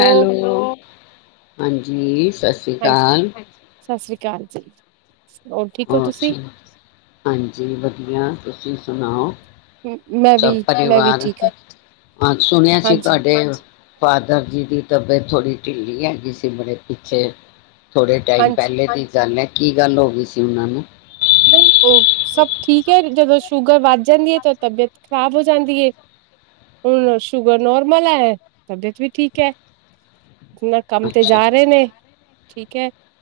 Hello ਹਾਂਜੀ। ਸਤਿ ਸ਼੍ਰੀ ਹਾਂਜੀ ਅਕਾਲ। ਸਤਿ ਸ੍ਰੀ ਅਕਾਲ ਜੀ। ਠੀਕ ਹੋ ਹੋਰ ਤੁਸੀਂ ਜੀ, ਹਾਂਜੀ ਵਧੀਆ। ਤੁਸੀਂ ਸੁਣਾਓ? ਮੈਂ ਵੀ ਸਭ ਮੈਂ ਵੀ ਪਰਿਵਾਰ। ਠੀਕ ਹੈ ਸੁਣਿਆ ਸੀ ਹਾਂਜੀ ਤੁਹਾਡੇ ਫਾਦਰ ਜੀ ਦੀ ਤਬੇਤ ਥੋੜ੍ਹੀ ਢਿੱਲੀ ਹੈਗੀ ਸੀ ਮੇਰੇ ਪਿੱਛੇ। ਥੋੜ੍ਹੇ ਟਾਈਮ ਹਾਂਜੀ ਪਹਿਲੇ ਦੀ ਗੱਲ ਹੈ। ਕੀ ਗੱਲ ਹੋ ਗਈ ਸੀ? ਇਹਨਾ ਨੂੰ ਨਹੀਂ ਉਹ ਸਭ ਠੀਕ ਹੈ। ਜਦੋਂ ਸ਼ੂਗਰ ਵੱਧ ਜਾਂਦੀ ਹੈ, ਤਾਂ ਤਬੀਅਤ ਖ਼ਰਾਬ ਹੋ ਜਾਂਦੀ ਹੈ, ਹੁਣ ਸ਼ੂਗਰ ਨੋਰਮਲ ਹੈ ਤਬੀਅਤ ਵੀ ਠੀਕ ਹੈ। ਇਨਾ ਕੰਮ ਤੇ ਅੱਛਾ ਜਾ ਰਹੇ ਨੇ ਠੀਕ ਹੈ। [unintelligible]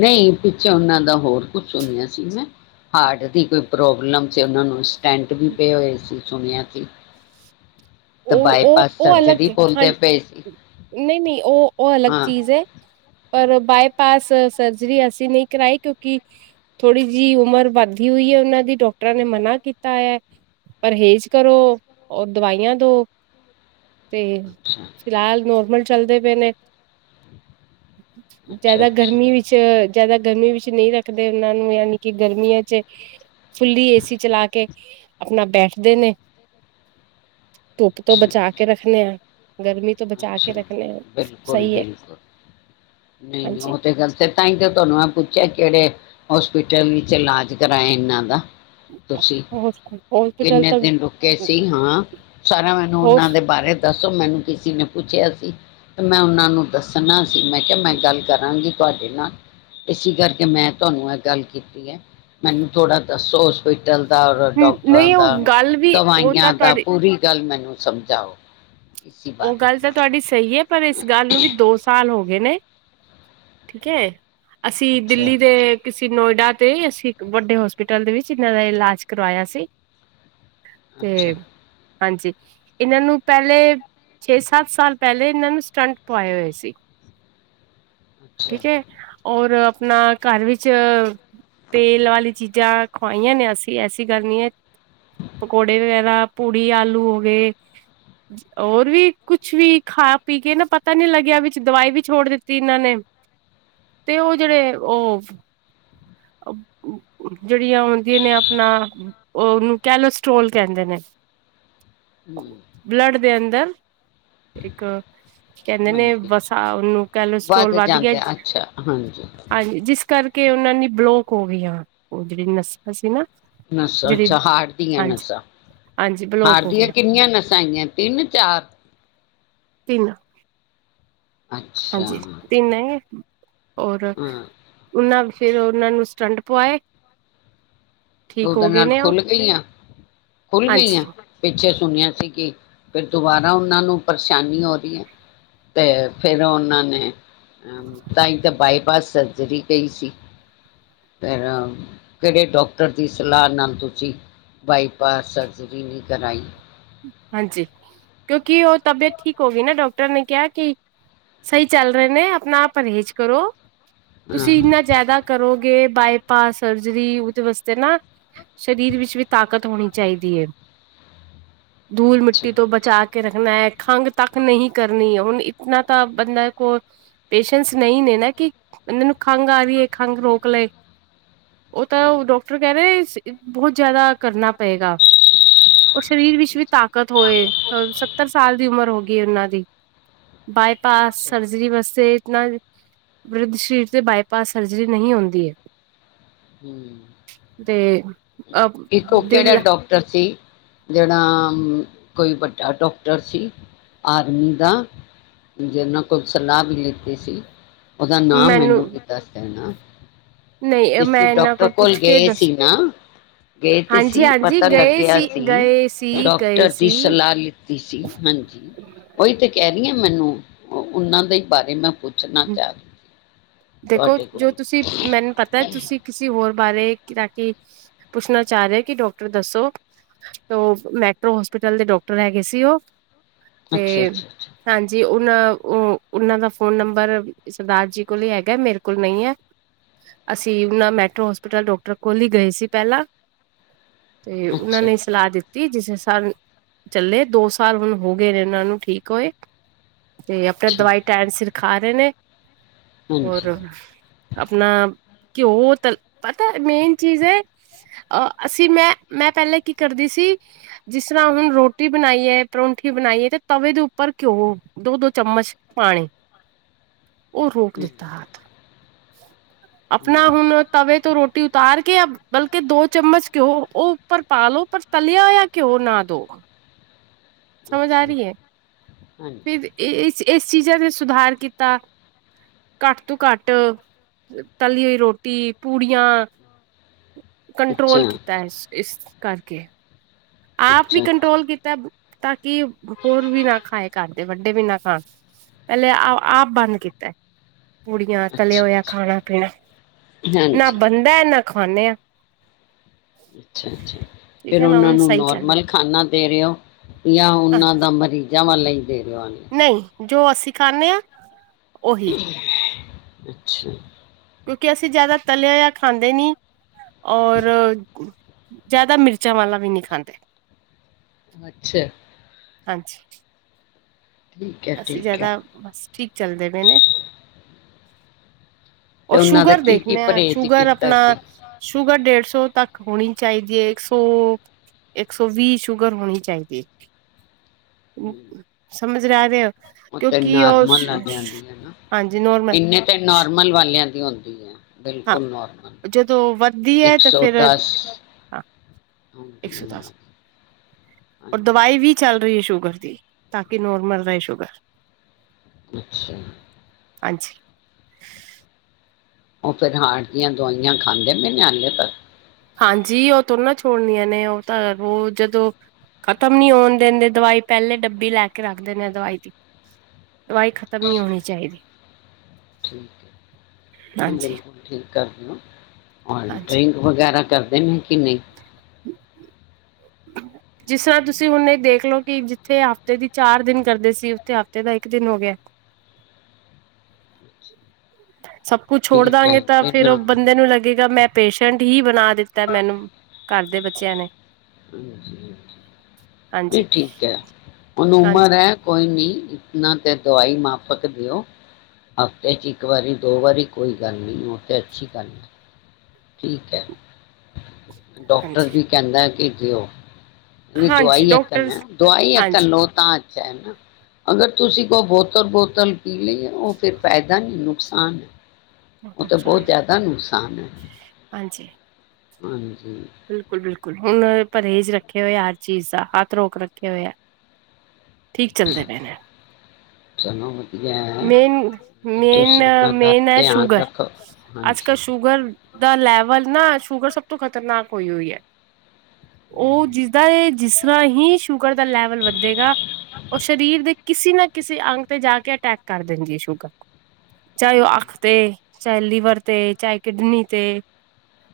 ਨਹੀਂ ਪਿੱਛੇ ਉਹਨਾਂ ਦਾ ਹੋਰ ਕੁਛ ਸੁੁੰਣਿਆ ਸੀ ਮੈਂ, ਹਾਰਟ ਦੀ ਕੋਈ ਪ੍ਰੋਬਲਮ ਤਸੀ ਉਹਨਾਂ ਨੂੰ। ਟੈਂਟ ਵੀ ਪਏ ਹੋਏ ਸੀ। ਸੁਣਿਆ ਸੀ ਤੇ ਉਹ ਉਹ ਬਾਈਪਾਸ ਉਹ ਸਰਜਰੀ ਅਲੱਗ ਹਾਂ ਬੋਲਦੇ ਪਏ ਸੀ ਨਹੀਂ ਨਹੀਂ ਉਹ [unintelligible] ਉਹ ਅਲੱਗ ਹਾਂ। ਚੀਜ਼ ਹੈ। ਪਰ ਬਾਏਪਸ ਸਰਜਰੀ ਅਸੀਂ ਨਹੀਂ ਕਰਾਈ ਕਿਉਂਕਿ? ਥੋੜ੍ਹੀ ਜਿਹੀ ਉਮਰ ਵੱਧਦੀ ਹੋਈ ਹੈ, ਉਹਨਾਂ ਦੀ ਡਾਕਟਰਾਂ ਨੇ ਮਨਾ ਕੀਤਾ ਹੈ। ਪਰਹੇਜ ਕਰੋ, ਉਹ ਦਵਾਈਆਂ ਦੁੋ ਤੇ ਅੱਛਾ, ਫਿਲਹਾਲ ਨੋਰਮਲ ਚਲਦੇ ਪਏ ਨੇ, ਅੱਛਾ, ਜਿਆਦਾ ਅੱਛਾ। ਗਰਮੀ ਵਿੱਚ, ਜ਼ਿਆਦਾ ਗਰਮੀ ਵਿੱਚ ਨਹੀਂ ਰੱਖਦੇ ਉਹਨਾਂ ਨੂੰ, ਯਾਨੀ ਕਿ ਗਰਮੀਆਂ ਚ ਫੁੱਲੀ ਏਸੀ ਚਲਾ ਕੇ ਆਪਣਾ ਬੈਠਦੇ ਨੇ। ਧੁੱਪ ਤੋਂ ਅੱਛਾ। ਬਚਾ ਕੇ ਰੱਖਣੇੇ ਆ। ਗਰਮੀ ਤੋਂ ਬਚਾ ਅੱਛਾ ਕੇ ਰੱਖਣੇ ਆ ਸਹੀ ਹੈ ਬਿਲਕੁਲ-ਬਿਲਕੁਲ, ਨਈਂ ਨਈਂ ਹਾਂਜੀ ਉਹ ਤੇ ਗਲ ਤੇ ਈ ਤਾਂ ਤੁਹਾਨੂੰ ਮੈਂ ਪੁੱਛਿਆ ਕਿਹੜੇ ਹੋਸਪਿਟਲ ਵਿੱਚ ਇਲਾਜ ਕਰਾਏ ਇਹਨਾਂ ਦਾ ਤੁਸੀਂ ਹੋਸਪਿਟਲ ਕਿੰਨੇ ਤਾਂ ਦਿਨ ਰੁਕੇ ਸੀ। ਹਾਂ, ਸਾਰਾ ਮੈਨੂੰ ਹੋ ਉਹਨਾਂ ਦੇ ਬਾਰੇ ਦੱਸੋ ਮੈਨੂੰ ਕਿਸੇ ਨੇ ਪੁੱਛਿਆ ਸੀ ਤੇ ਮੈਂ ਉਹਨਾਂ ਨੂੰ ਦੱਸਣਾ ਸੀ, ਮੈਂ ਕਿਹਾ ਮੈਂ ਗੱਲ ਕਰਾਂਗੀ। ਤੁਹਾਡੇ ਨਾਲ ਇਸੀ ਕਰਕੇ, ਮੈਂ ਤੁਹਾਨੂੰ ਇਹ ਗੱਲ ਕੀਤੀ ਐ। ਮੈਨੂੰ ਥੋੜ੍ਹਾ ਦੱਸੋ ਉਸ ਕੋ ਦਾ ਔਰ ਡਾਕਟਰਾਂ ਨਹੀਂ ਉਹ ਦਾ, ਗੱਲ ਵੀ ਉਹ ਤਾਂ ਦਵਾਈਆਂ ਦਾ ਤੁਹਾਡੀ ਪੂਰੀ ਗੱਲ ਮੈਨੂੰ ਸਮਝਾਓ। ਇਸੀ ਉਹ ਬਾਰੇ ਗੱਲ ਤਾਂ ਤੁਹਾਡੀ ਸਹੀ ਐ, ਪਰ ਇਸ ਗੱਲ ਨੂੰ ਵੀ ਦੋ ਸਾਲ ਹੋ ਗਏ ਨੇ। ਠੀਕ ਐ। ਅਸੀਂ ਅੱਛਾ ਦਿੱਲੀ ਦੇ ਕਿਸ ਅਸੀਂ ਨੋਇਡਾ ਤੇ ਅਸੀਂ ਇੱਕ ਵੱਡੇ ਹੋਸਪਿਟਲ ਦੇ ਵਿੱਚ ਇਹਨਾਂ ਦਾ ਇਲਾਜ ਕਰਵਾਇਆ ਸੀ। ਤੇ ਅੱਛਾ ਹਾਂਜੀ, ਇਹਨਾਂ ਨੂੰ ਪਹਿਲੇ ਛੇ-ਸੱਤ ਸਾਲ ਪਹਿਲੇ ਇਹਨਾਂ ਨੂੰ ਸਟੰਟ ਪਵਾਏ ਹੋਏ ਸੀ। ਅੱਛਾ ਠੀਕ ਐ, ਔਰ ਅ ਆਪਣਾ ਘਰ ਵਿੱਚ ਤੇਲ ਵਾਲੀ ਚੀਜ਼ਾਂ ਖਵਾਈਆਂ ਨੇਂ ਅਸੀਂ ਐਸੀ ਗੱਲ ਨੀਂ ਐ। ਪਕੌੜੇ ਵਗੈਰਾ ਪੂੜੀ ਆਲੂ ਹੋ ਗਏ ਹੋਰ ਵੀ ਕੁਛ ਵੀ ਖਾ ਪੀ ਕੇ ਨਾ ਪਤਾ ਨੀ ਲੱਗਿਆ ਵਿੱਚ ਦਵਾਈ ਵੀ ਛੋੜ ਦਿੱਤੀ ਇਹਨਾਂ ਨੇਂ ਤੇ ਉਹ ਜਿਹੜੇ ਉਹ ਜਿਹੜੀਆਂ ਉਹਦੀਆਂ ਨੇਂ ਆਪਣਾ ਉਹ ਉਹਨੂੰ ਕੈਲੋਸਟੋਲ ਕਹਿੰਦੇ ਨੇਂ ਹਮ, ਬਲੱਡ ਦੇ ਅੰਦਰ ਇੱਕ ਕਹਿੰਦੇ ਨੇ ਹਾਂਜੀ ਬਸਾਂ ਉਹਨੂੰ ਕੈਲਸਟਰੋਲ ਵੱਧ ਗਿਆ, ਜਾਂਦੇ ਅੱਛਾ ਹਾਂਜੀ ਹਾਂਜੀ। ਜਿਸ ਕਰਕੇ ਕੇ ਉਹਨਾਂ ਨੇ ਬਲੋਕ ਹੋ ਗਈ ਉਹ ਜਿਹੜੀ ਨਸਾਂ ਸੀ ਨਾ। ਨਸਾਂ ਜਿਹੜੀ ਅੱਛਾ ਹਾਰਟ ਦੀਆਂ ਹਾਂਜੀ ਨਸਾਂ ਹਾਂਜੀ ਬਲੋਕ ਹੋ ਹਾਰਦੀਆਂ ਗਈਆਂ ਕਿੰਨੀਆਂ ਨਸਾਂ ਆਈਆਂ ਤਿੰਨ -ਚਾਰ ਤਿੰਨ ਅੱਛਾ ਹਾਂਜੀ ਹਾਂ ਤਿੰਨ ਐਂ। ਔਰ ਉਹਨਾਂ ਫਿਰ ਉਹਨਾਂ ਨੂੰ ਸਟੰਟ ਪਵਾਏ। ਦੋ ਠੀਕ ਹੋ ਦਿਨ ਗਏ ਨਾਲ ਨੇ ਉਹ ਖੁੱਲ ਗਈਆਂ ਖੁੱਲ ਹਾਂਜੀ ਗਈਆਂ ਪਿੱਛੇ ਸੁਣਿਆ ਸੀ ਕਿ ਫਿਰ ਦੁਬਾਰਾ ਉਹਨਾਂ ਨੂੰ ਪਰੇਸ਼ਾਨੀ ਹੋ ਰਹੀ ਐ ਤੇ ਫਿਰ ਉਹਨਾਂ ਨੇ ਹ ਤਾਂ ਤਾਂ ਬਾਈ ਪਾਸ ਸਰਜਰੀ ਕਈ ਸੀ ਪੈਾਂ ਕਿਹੜੇ ਡੋਕ ਤਰ ਦੀ ਸਲਾਹ ਨਾਲ ਤੁਸੀਂ ਬਾਈਪਾਸ ਸਰਜਰੀ ਨਹੀਂ ਕਰਾਈ ਹਾਂਜੀ ਕਿਉਂਿ ਕਿ ਉਹ ਤਬੀਅਤ ਠੀਕ ਹੋ ਗਈ ਨਾ ਡਾਕਟਰ ਡਕਟਰ ਨੇ ਕਿਹਾ ਕਿ ਸਹੀ ਚੱਲ ਰਹੇ ਨੇ ਆਪਣਾ ਆਪ ਪਰਹੇਜ਼ ਕਰੋ ਹਾਂ ਤੁਸੀਂ ਇੰਨਾ ਜ਼ਿਆਦਾ ਕਰੋਗੇ ਬਾਏ ਾ ਸਰਜਰੀ ਉਹਦੇ ਵਾਸਤੇ ਨਾ ਸਰੀਰ ਵਿੱਚ ਵੀ ਤਾਕਤ ਹੋਣੀ ਚਾਹੀਦੀ ਹੈ ਧੂਲ ਅੱਛਾ। ਮਿੱਟੀ ਤੋਂ ਬਚਾ ਕੇ ਰ ਖਣਾ ਹੈ ਖੰਘ ਤੱਕ ਨਹੀਂ ਕਰਨੀ ਹੈ ਹੁਣ ਇਤਨਾ ਤਾਂ ਬੰਦਾ ਕੋਲ ਪੇਸ਼ੈਂਸ ਨਹੀਂ ਨੇ ਨਾ ਕਿ ਉਹ ਨੂੰ ਖੰਘ ਆ ਰਹੀ ਹੈ ਖੰਘ ਰੋਕ ਲਏ ਉਹ ਤਾਂ ਉਹ ਹੂੰ, ਡਾਕਟਰ ਕਹਿ ਰਹੇਹੇ ਸੀ। ਬਹੁਤ ਜਿਆਦਾ ਕਰਨਾ ਪਏਗਾ। ਔਰ ਸਰੀਰ ਵਿੱਚ ਵੀ ਅੱਛਾ, ਤਾਕਤ ਹੋਏ ਸੱਤਰ ਸਾਲ ਦੀ ਉਮਰ ਹੋ ਗਈ ਉਹਨਾਂ ਦੀ ਜੀ। ਬਾਏਪਸ ਅੱਛਾ, ਸਰਜਰੀ ਬੱਸੇ ਇਤਨਾ ਵਰਧ ਸਰੀਰ ਤੇ ਬਾਈਪਾਸ ਸਰਜਰੀ ਨਹੀਂ ਆਉਦੀ ਹੈ। ਤੇ ਅ ਇੱਕੋ ਦਿਲ ਕਿਹੜਾ ਡਾਕਟਰ ਸੀ। ਜਿਹੜਾ ਕੋਈ ਵੱਡਾ ਡਾਕਟਰ ਸੀ ਆਰਮੀ ਦਾ ਜਿਨਾਂ ਕੋਲ ਸਲਾਹ ਵੀ ਲਿੱਤੀ ਸੀ। ਉਹਦਾ ਨਾਮ ਮੈਨੂੰ ਕੀ ਦੱਸ ਦੇਣਾ। ਨਹੀਂ ਮੈਂ ਜ ਇਹਨਾਂ ਡਾਕਟਰ ਕੋਲ ਪੁੱਛ ਕੇ ਗਏ ਦੱਸ ਸੀ ਨਾ ਗਏ ਤੇ ਹਾਂਜੀ ਸੀ ਹਾਂਜੀ ਪਤਾ ਗਏ ਲੱਗਿਆ ਸੀ ਗਏ ਸੀ ਗਏ ਡਾਕਟਰ ਦੀ ਸੀ ਸਲਾਹ ਲਿੱਤੀ ਸੀ ਹਾਂਜੀ ਉਹੀ ਤੇ ਕਹਿ। ਮੈਨੂੰ ਉਹਨਾਂ ਦੇ ਬਾਰੇ ਮੈਂ ਪੁੱਛ ਦੇਖੋ ਜੋ ਕੋਲੋਂ ਤੁਸੀਂ ਮੈਨੂੰ ਪਤਾ ਤੁਸੀਂ ਕਿਸੇ ਹੋਰ ਬਾਰੇ ਕਿ ਪੁੱਛਣਾ ਚਾਹ ਰਹੇ ਹੋ ਕਿ ਡਾਕਟਰ ਦੱਸੋ ਤੇ ਮੈਟਰੋ ਹੋਸਪੀਟਲ ਦੇ ਡਾਕਟਰ ਹੈਗੇ ਸੀ ਉਹ ਤੇ ਅੱਛਾ ਅੱਛਾ ਹਾਂਜੀ ਉਹ ਉਹ ਉਹਨਾਂ ਦਾ ਫੋਨ ਨੰਬਰ ਸਰਦਾਰ ਜੀ ਕੋਲ ਹੀ ਹੈਗਾ ਮੇਰੇ ਕੋਲ ਨਹੀਂ ਹੈ ਅਸੀਂ ਉਹਨਾਂ ਮੈਟਰੋ ਹੋਸਪੀਟਲ ਡਾਕਟਰ ਕੋਲ ਹੀ ਗਏ ਸੀ ਪਹਿਲਾਂ ਤੇ ਅੱਛਾ ਉਹਨਾਂ ਅੱਛਾ ਨੇ ਸਲਾਹ ਦਿੱਤੀ। ਜਿਸ ਸਾਲ ਚੱਲੇ ਦੋ ਸਾਲ ਹੁਣ ਹੋ ਗਏ ਨੇ ਇਹਨਾਂ ਨੂੰ ਠੀਕ ਹੋਏ। ਤੇ ਆਪਣੇ ਅੱਛਾ ਦਵਾਈ ਟੈਣ ਸਿਰ ਆਰ ਨੇ ਹੋਰ ਹਾਂਜੀ ਆਪਣਾ ਘਿਓ ਤ ਪਤਾ ਮੇਨ ਚੀਜ਼ ਹੈ ਅਹ ਅਸੀਂ ਮੈਂ ਮੈਂ ਪਹਿਲਾਂ ਕੀ ਕਰਦੀ ਸੀ ਜਿਸ ਤਰ੍ਹਾਂ ਹੁਣ ਰੋਟੀ ਬਣਾਈ ਹੈ ਪਰੋਂਂਠੀ ਬਣਾਈ ਹੈ ਤੇ ਤਵੇ ਦੇ ਉੱਪਰ ਘਿਓ ਦੋ ਦੋ ਚਮਚ ਪਾਣੀ ਉਹ ਰੋਕ ਹਮ ਦਿੱਤਾੱਥ ਆਪਣਾ ਹਮ ਹੁਣ ਤਵੇ ਤੋਂ ਰੋਟੀ ਉਤਾਰ ਕੇ ਬਲਕਿ ਦੋ ਚਮਚ ਘਿਓ ਉਹ ਉੱਪਰ ਪਾਲੋ ਪਰ ਤਲਿਆ ਜਾਂ ਘਿਓ ਨਾ ਦੋ ਸਮਝ ਆ ਅੱਛਾ ਰਹੀ ਹੈ ਹਾਂਜੀ ਫਿਰ ਇਸ ਇਸ ਚੀਜ਼ਾਂ ਤੇ ਸੁਧਾਰ ਕੀਤਾ। ਘੱਟ ਤੋਂ ਘੱਟ ਤੱਲੀ ਹੋਈ ਰੋਟੀ ਪੂੜੀਆਂ ਅੱਛਾ ਕੰਟਰੋਲ ਕੀਤਾ ਹੈ ਇਸ ਇਸ ਕਰਕੇ ਆਪ ਵੀ ਅੱਛਾ ਅੱਛਾ ਕੰਟਰੋਲ ਕੀਤਾ। ਤਾਂ ਕਿ ਹੋਰ ਵੀ ਨਾ ਖਾਏ ਕਰਦੇ ਵੱਡੇ ਵੀ ਨਾ ਖਾਣ ਪਹਿਲੇ ਆਪ ਬੰਦ ਕੀਤਾ। ਪੁੜੀਆਂ ਤਲੇ ਅੱਛਾ ਹੋਇਆ ਅੱਛਾ ਖਾਣਾ ਪੀਣਾ ਨਾ ਹਾਂਜੀ ਬੰਦਾ ਨਾ। ਖਾਂਣੇ ਹਾ ਅੱਛਾ ਅੱਛਾ ਫੇਰ ਉਹਨਾਂ ਨੂੰ ਸਹੀ ਚੱਲ ਨੋਰਮਲ ਖਾਨਾ ਦੇ ਰਹੇ ਹੋ ਜਾਂ ਹਾਂ ਉਹਨਾਂ ਦਾ ਮਰੀਜ਼ਾਂ ਵਾਲਾ ਈ। ਦੇ ਰਹੇ ਹੋ। ਨਹੀਂ ਜੋ ਅਸੀਂ ਖਾਂਣੇ ਹਾਂ। ਓਹੀ ਅੱਛਾ। ਕਿਉਂਕਿ ਅਸੀਂ ਜਿਆਦਾ ਤਲਿਆ ਜਾਂ ਖਾਂਦੇ ਨਹੀਂ। ਔਰ ਜ਼ਿਆਦਾ ਮਿਰਚਾਂ ਵਾਲਾ ਵੀ ਨਹੀਂ ਖਾਂਦੇ। ਅੱਛਾ। ਹਾਂਜੀ। ਠੀਕ ਹੈ ਅਸੀਂ ਠੀਕ ਹੈ ਜਿਆਦਾ ਬਸ ਠੀਕ ਚੱਲਦੇ ਪਏ ਨੇ। ਔਰ ਤੇ ਉਹਨਾਂ ਦਾ ਸ਼ੂਗਰ ਕੀ ਕੀ ਦੇਖਦੇ ਆ ਪਰਹੇਜ਼ ਸ਼ੂਗਰ ਕੀਤਾ ਆਪਣਾ ਸੀ ਸ਼ੂਗਰ ਡੇਢ ਸੌ ਤੱਕ ਹੋਣੀ ਚਾਹੀਦੀ ਹੈ ਇੱਕ ਸੌ ਇੱਕ ਸੌ ਵੀਹ ਸ਼ੂਗਰ ਹੋਣੀ ਚਾਹੀਦੀ ਹੈ। [unintelligible] ਸਮਝ ਲੈ ਰਹੇ ਹੋ। ਉਹ ਤੇ ਕਿਉਂਕਿ ਉਹ ਨੋਰਮਲ ਵਾਲਿਆਂ ਦੀ ਨਾ ਹਾਂਜੀ ਨੋਰਮਲ ਇੰਨੇ ਤੇ ਨੋਰਮਲ ਵਾਲਿਆਂ ਦੀ ਹੁੰਦੀ ਹੈ। ਹਾਂ ਬਿਲਕੁਲ ਨੋਰਮਲ ਜਦੋਂ ਵੱਧਦੀ ਹੈ ਇੱਕ ਤਾਂ ਸੌ ਫਿਰ ਦਸ ਹਾਂ ਹੁੰਦੀ ਇੱਕ ਹੈ ਸੌ ਉਹਨਾਂ ਦਸ ਦੀ ਔਰ ਹਾਂਜੀ ਦਵਾਈ ਵੀ ਚੱਲ ਰਹੀ ਹੈ ਸ਼ੁਗਰ ਦੀ ਤਾਂ ਕਿ ਨੋਰਮਲ ਰਹੇ ਸ਼ੂਗਰ। ਅੱਛਾ। ਹਾਂਜੀ। ਉਹ ਫਿਰ ਹਾਟ ਦੀਆ ਦਵਾਈਆਂ ਖਾਂਦੇ ਨੇ ਨੇ ਨਿਆਣੇ ਲਤਾ ਹਾਂਜੀ, ਉਹ ਥੋੜੋ ਨਾਂ ਛੋੜਨੀਆਂ ਨੇ, ਉਹ ਤਾਂ ਉਹ ਜਦੋਂ ਖਤਮ ਨ ਹੋਣ ਦਿੰਦੇ ਦਵਾਈ ਪਹਿਲੇ ਡੱਬੀ ਲੈ ਕੇ ਰੱਖ ਦਿੰਦੇ ਦਵਾਈ ਦੀ। ਦਵਾਈ ਖਤਮ ਨੀਂ ਹੋਣੀ ਚਾਈਦੀ। ਠੀਕ ਐ, ਬਿਲਕੁਲ ਠੀਕ ਕਰਦੇ ਹੋ ਹਾਂਜੀ ਡਰਿੰਕ ਵਗੈਰਾ ਕਰਦੇ ਕਿ ਨਈਂ ਜਿਸ ਤਰ੍ਹਾਂ ਤੁਸੀਂ ਹੁਣ ਇਹ ਦੇਖ ਲਓ ਕਿ ਜਿੱਥੇ ਹਫ਼ਤੇ ਦੀ ਚਾਰ ਦਿਨ ਕਰਦੇ ਸੀ ਉੱਥੇ ਹਫ਼ਤੇ ਦਾ ਇੱਕ ਦਿਨ ਹੋ ਗਿਆ। ਸਭ ਕੁੱਛ ਛੋੜ ਠੀਕ ਹੈ ਦਾਂਗੇ ਤਾਂ ਤੇ ਫ਼ੇਰ ਨਾ ਉਹ ਬੰਦੇ ਨੂੰ ਲੱਗੇਗਾ ਮੈਂ ਪੇਸ਼ੈਂਟ ਹੀ ਬਣਾ ਦਿੱਤਾ ਮੈਨੂੰ ਘਰ ਦੇ ਬੱਚੇ ਅੱਚਿਆ ਨੇ ਹਾਂਜੀ, ਨਈਂ ਠੀਕ ਐ, ਹੁਣ ਹਾਂਜੀ, ਉਮਰ ਐ ਕੋਈ ਨੀਂ ਨਾਂ ਤਾਂ ਦਵਾਈ ਮਾਪਕ ਦਿਓ ਹਫ਼ਤੇ ਚ ਇੱਕ ਵਾਰੀ ਦੋ ਵਾਰੀ ਕੋਈ ਗੱਲ ਨ੍ਹੀਂ ਉਹ ਤਾਂ ਅੱਛੀ ਗੱਲ ਐ। ਠੀਕ ਐ। ਡਾਕਟਰ ਹਾਂਜੀ, ਵੀ ਕਹਿੰਦਾ ਕਿ ਜੀਓ। ਹਾਂਜੀ ਦਵਾਈ ਅੱਕਣ ਡਾਕਟਰ ਦਵਾਈ ਹਾਂਜੀ ਅੱਕਣ ਲੋਓ ਤਾਂ ਅ ਐ ਨਾ ਅਗਰ ਤੁਸੀਂ ਕੋ ਬੋਤਲ ਬੋਤਲ ਪੀ ਲਈਏ ਉਹ ਫਿਰ ਫਾਇਦਾ ਨਹੀਂ ਨੁਕਸਾਨ ਐ। ਉਹ ਤਾਂ ਬਹੁਤ ਨੁਕਸਾਨ ਹੈ ਜ਼ਿਆਦਾ ਨੁਸ ਸਾਨ ਐ। ਹਾਂਜੀ। ਹਂ ਬਿਲਕੁਲ ਬਿਲਕੁਲ, ਹੁਣ ਪਰਹੇਜ਼ ਰੱਖੇ ਹੋਏ ਆ ਹਰ ਚੀਜ਼ ਦਾ ਹੱਥ ਰੋਕ ਰੱਖੇ ਹੋਏ ਐ। ਠੀਕ ਚੱਲਦੇ ਚ- ਪਏ ਨੇਂ, ਚਲੋ ਵਧੀਆ ਹੈ ਮੇਨ ਤੇ ਮੇਨ ਤੁਸੀਂ ਉਹਨਾਂ ਦਾ ਮੇਨ ਐ ਧਿਆਨ ਸ਼ੂਗਰ ਰੱਖੋ ਅਜ ਕਲ ਹਾਂਜੀ ਸ਼ੂਗਰ ਦਾ ਲੈਵਲ ਨਾ ਸ਼ੂਗਰ ਸਭ ਤੋਂ ਖ਼ਤਰਨਾਕ ਹੋਈ ਹੋਈ ਐ। ਉਹ ਹਮ, ਜਿਸਦਾ ਜਿਸ ਰ੍ਹਾਂ ਹੀ ਸ਼ੂਗਰ ਦਾ ਲੈਵਲ ਵੱਧੇਗਾ ਉਹ ਸਰੀਰ ਦੇ ਕਿਸੇ ਨਾ ਕਿਸੇ ਅੰਗ ਤੇ ਜਾ ਕੇ ਅਟੈਕ ਕਰ ਦੇਂਦੀ ਸ਼ੂਗਰ ਚਾਹੇ ਉਹ ਅੱਖ ਅੱਛਾ, ਤੇ, ਚਾਹੇ ਲੀਵਰ ਤੇ, ਚਾਹੇ ਕਿਡਨੀ ਤੇ,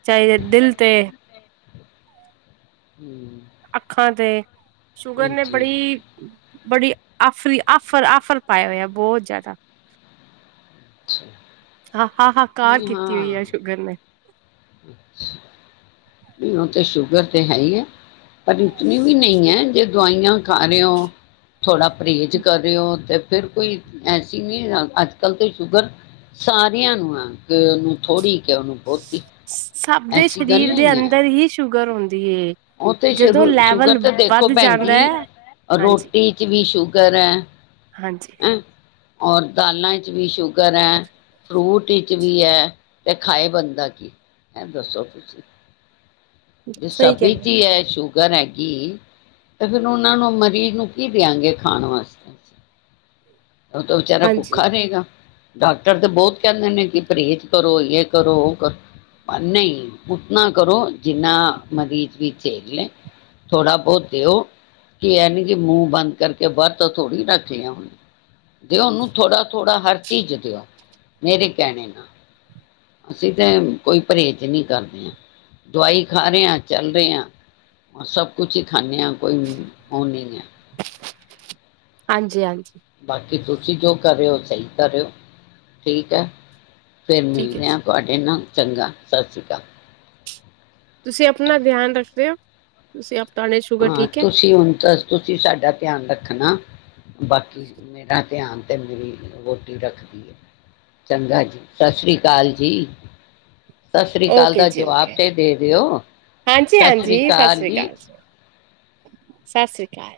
ਚਾਹੇ ਦਿਲ ਤੇ। ਹਂ ਅੱਖਾਂ ਤੇ ਸ਼ੂਗਰ ਨੇ ਹਾਂਜੀ ਬੜੀ ਬੜੀ ਆਫ਼ਰੀ, ਆਫਰ, ਆਫਰ ਪਏ ਹੋਆ ਬਹੁਤ ਜ਼ਿਆਦਾ ਅੱਛਾ ਹਾਂ, ਹਾਹਾਕਾਰ ਕੀਤੀ ਹੋਈ ਏ ਸ਼ੂਗਰ ਨੇਂ। ਇਹ ਤੇ ਸ਼ ਗਰ ਤੇ ਹੈ ਈ ਐ। ਪਰ ਇਤਨੀ ਵੀ ਨਈਂ ਐ ਜੇ ਦਵਾਈਆਂ ਖਾ ਰਹੇ ਹੋ, ਥੋੜ੍ਹਾ ਪਰਹੇਜ਼ ਕਰ ਰਹੇ ਹੋ ਤੇ ਫਿਰ ਕੋਈ ਐਸੀ ਨਈਂ ਅੱਜ ਕੱਲ ਤਾਂ ਸ਼ੂਗਰ ਸਾਰੀਆਂ ਨੂੰ ਹੈ ਕਿ ਉਹਨੂੰ ਥੋੜ੍ਹੀ ਕਿ ਉਹਨੂੰ ਬਹੁਤੀ ਸਭ ਦੇ ਐਸੀ ਗੱਲ ਸਰੀਰ ਦੇ ਨਹੀਂ ਹੈ ਅੰਦਰ ਹੀ ਸ਼ੂਗਰ ਹੁੰਦਾ। ਉਹ ਤੇ ਸ਼ੂ ਸ਼ੂਗਰ ਤੇ ਦੇਖੋ ਵੱਧ ਭੈਣ ਜਾਂਦਾ ਜੀ ਹੈ ਹਾਂਜੀ ਰੋਟੀ ਚ ਵੀ ਸ਼ੂਗਰ ਐ। ਹਾਂਜੀ ਔਰ ਦਾਲਾਂ ਚ ਵੀ ਸ਼ੁਗਰ ਹੈ, ਫਰੂਟ ਚ ਵੀ ਹੈ ਤੇ ਖਾਏ ਬੰਦਾ ਕੀ ਹੈਂ ਦੱਸੋ ਤੁਸੀਂ ਜੇ ਸਹੀ ਸਬਿਤ ਕਹਿਣਾ। ਹੀ ਸ਼ੂਗਰ ਹੈਗੀ ਤੇ ਫਿਰ ਉਹਨਾਂ ਨੂੰ ਮਰੀਜ਼ ਨੂੰ ਕੀ ਦਿਆਂਗੇ ਖਾਣ ਵਾਸਤੇ ਉਹ ਤਾਂ ਬੇਚਾਰਾ ਹਾਂਜੀ ਭੁੱਖਾ ਰਹੇਗਾ। ਡਾਕਟਰ ਤੇ ਬਹੁਤ ਕਹਿੰਦੇ ਨੇ ਕਿ ਪਰਹੇਜ਼ ਕਰੋ ਯੇ ਕਰੋ ਉਹ ਕਰੋ ਪਰ ਨਹੀਂ ਉਤਨਾ ਕਰੋ ਜਿੰਨਾ ਮਰੀਜ਼ ਵੀ ਝੇਲ ਲੇ ਥੋੜਾ ਬਹੁਤ ਦਿਓ ਕਿ ਐਨੀ ਕਿ ਮੂੰਹ ਬੰਦ ਕਰਕੇ ਵਰਤੋ ਥੋੜੀ ਰੱਖੀਆ ਜਦੋਂ ਉਹਨੂੰ ਥੋੜਾ ਥੋੜਾ ਹਰ ਚੀਜ਼ ਦਿਓ ਮੇਰੀ ਕੈਣੇ ਨਾਲ ਅਸੀਂ ਤਾਂ ਕੋਈ ਪਰਹੇਜ ਨਹੀਂ ਕਰਦੇ ਦਵਾਈ ਖਾ ਰਹੇ ਆ ਚੱਲ ਰਿਹਾ। ਸਭ ਕੁਝ ਹੀ ਖਾਨੇ ਆ ਕੋਈ ਓ ਨਹੀਂ ਹੈ। ਹਾਂਜੀ ਹਾਂਜੀ। ਬਾਕੀ ਤੁਸੀਂ ਜੋ ਕਰ ਰਹੇ ਹੋ ਸਹੀ ਕਰ ਰਹੇ ਹੋ ਠੀਕ ਹੈ। ਫੇਰ ਠੀਕ ਹੈ ਮਿਲਦੇ ਆ ਜੀ ਤੁਹਾਡੇ ਨਾਲ। ਚੰਗਾ ਸਤਿ ਸ਼੍ਰੀ ਅਕਾਲ। ਤੁਸੀਂ ਆਪਣਾ ਧਿਆਨ ਰੱਖਦੇ ਹੋ ਤੁਸੀਂ ਆਪਣਾ ਹਾਂ ਤੁਸੀਂ ਹੁਣ ਤਾਂ ਤੁਸੀਂ ਸਾਡਾ ਧਿਆਨ ਰੱਖ ਨਾ ਬਾਕੀ ਮੈ ਤਾਂ ਧਿਆਨ ਤੇ ਮੇਰੀ ਵੋਟੀ ਰੱਖਦੀ ਹੈ ਚੰਗਾ ਜੀ ਸਤਿ ਸ਼੍ਰੀ ਅਕਾਲ ਜੀ। ਸਤਿ ਸ੍ਰੀ ਅਕਾਲ ਓਕੇ ਦਾ ਜੀ ਜਵਾਬ ਓਕੇ ਤੇ ਦੇ ਦਿਓ ਹਾਂਜੀ ਸਤਿ ਸ੍ਰੀ ਹਾਂਜੀ ਸਤਿ ਅਕਾਲ ਸ੍ਰੀ ਜੀ। ਸਤਿ ਸ੍ਰੀ ਅਕਾਲ।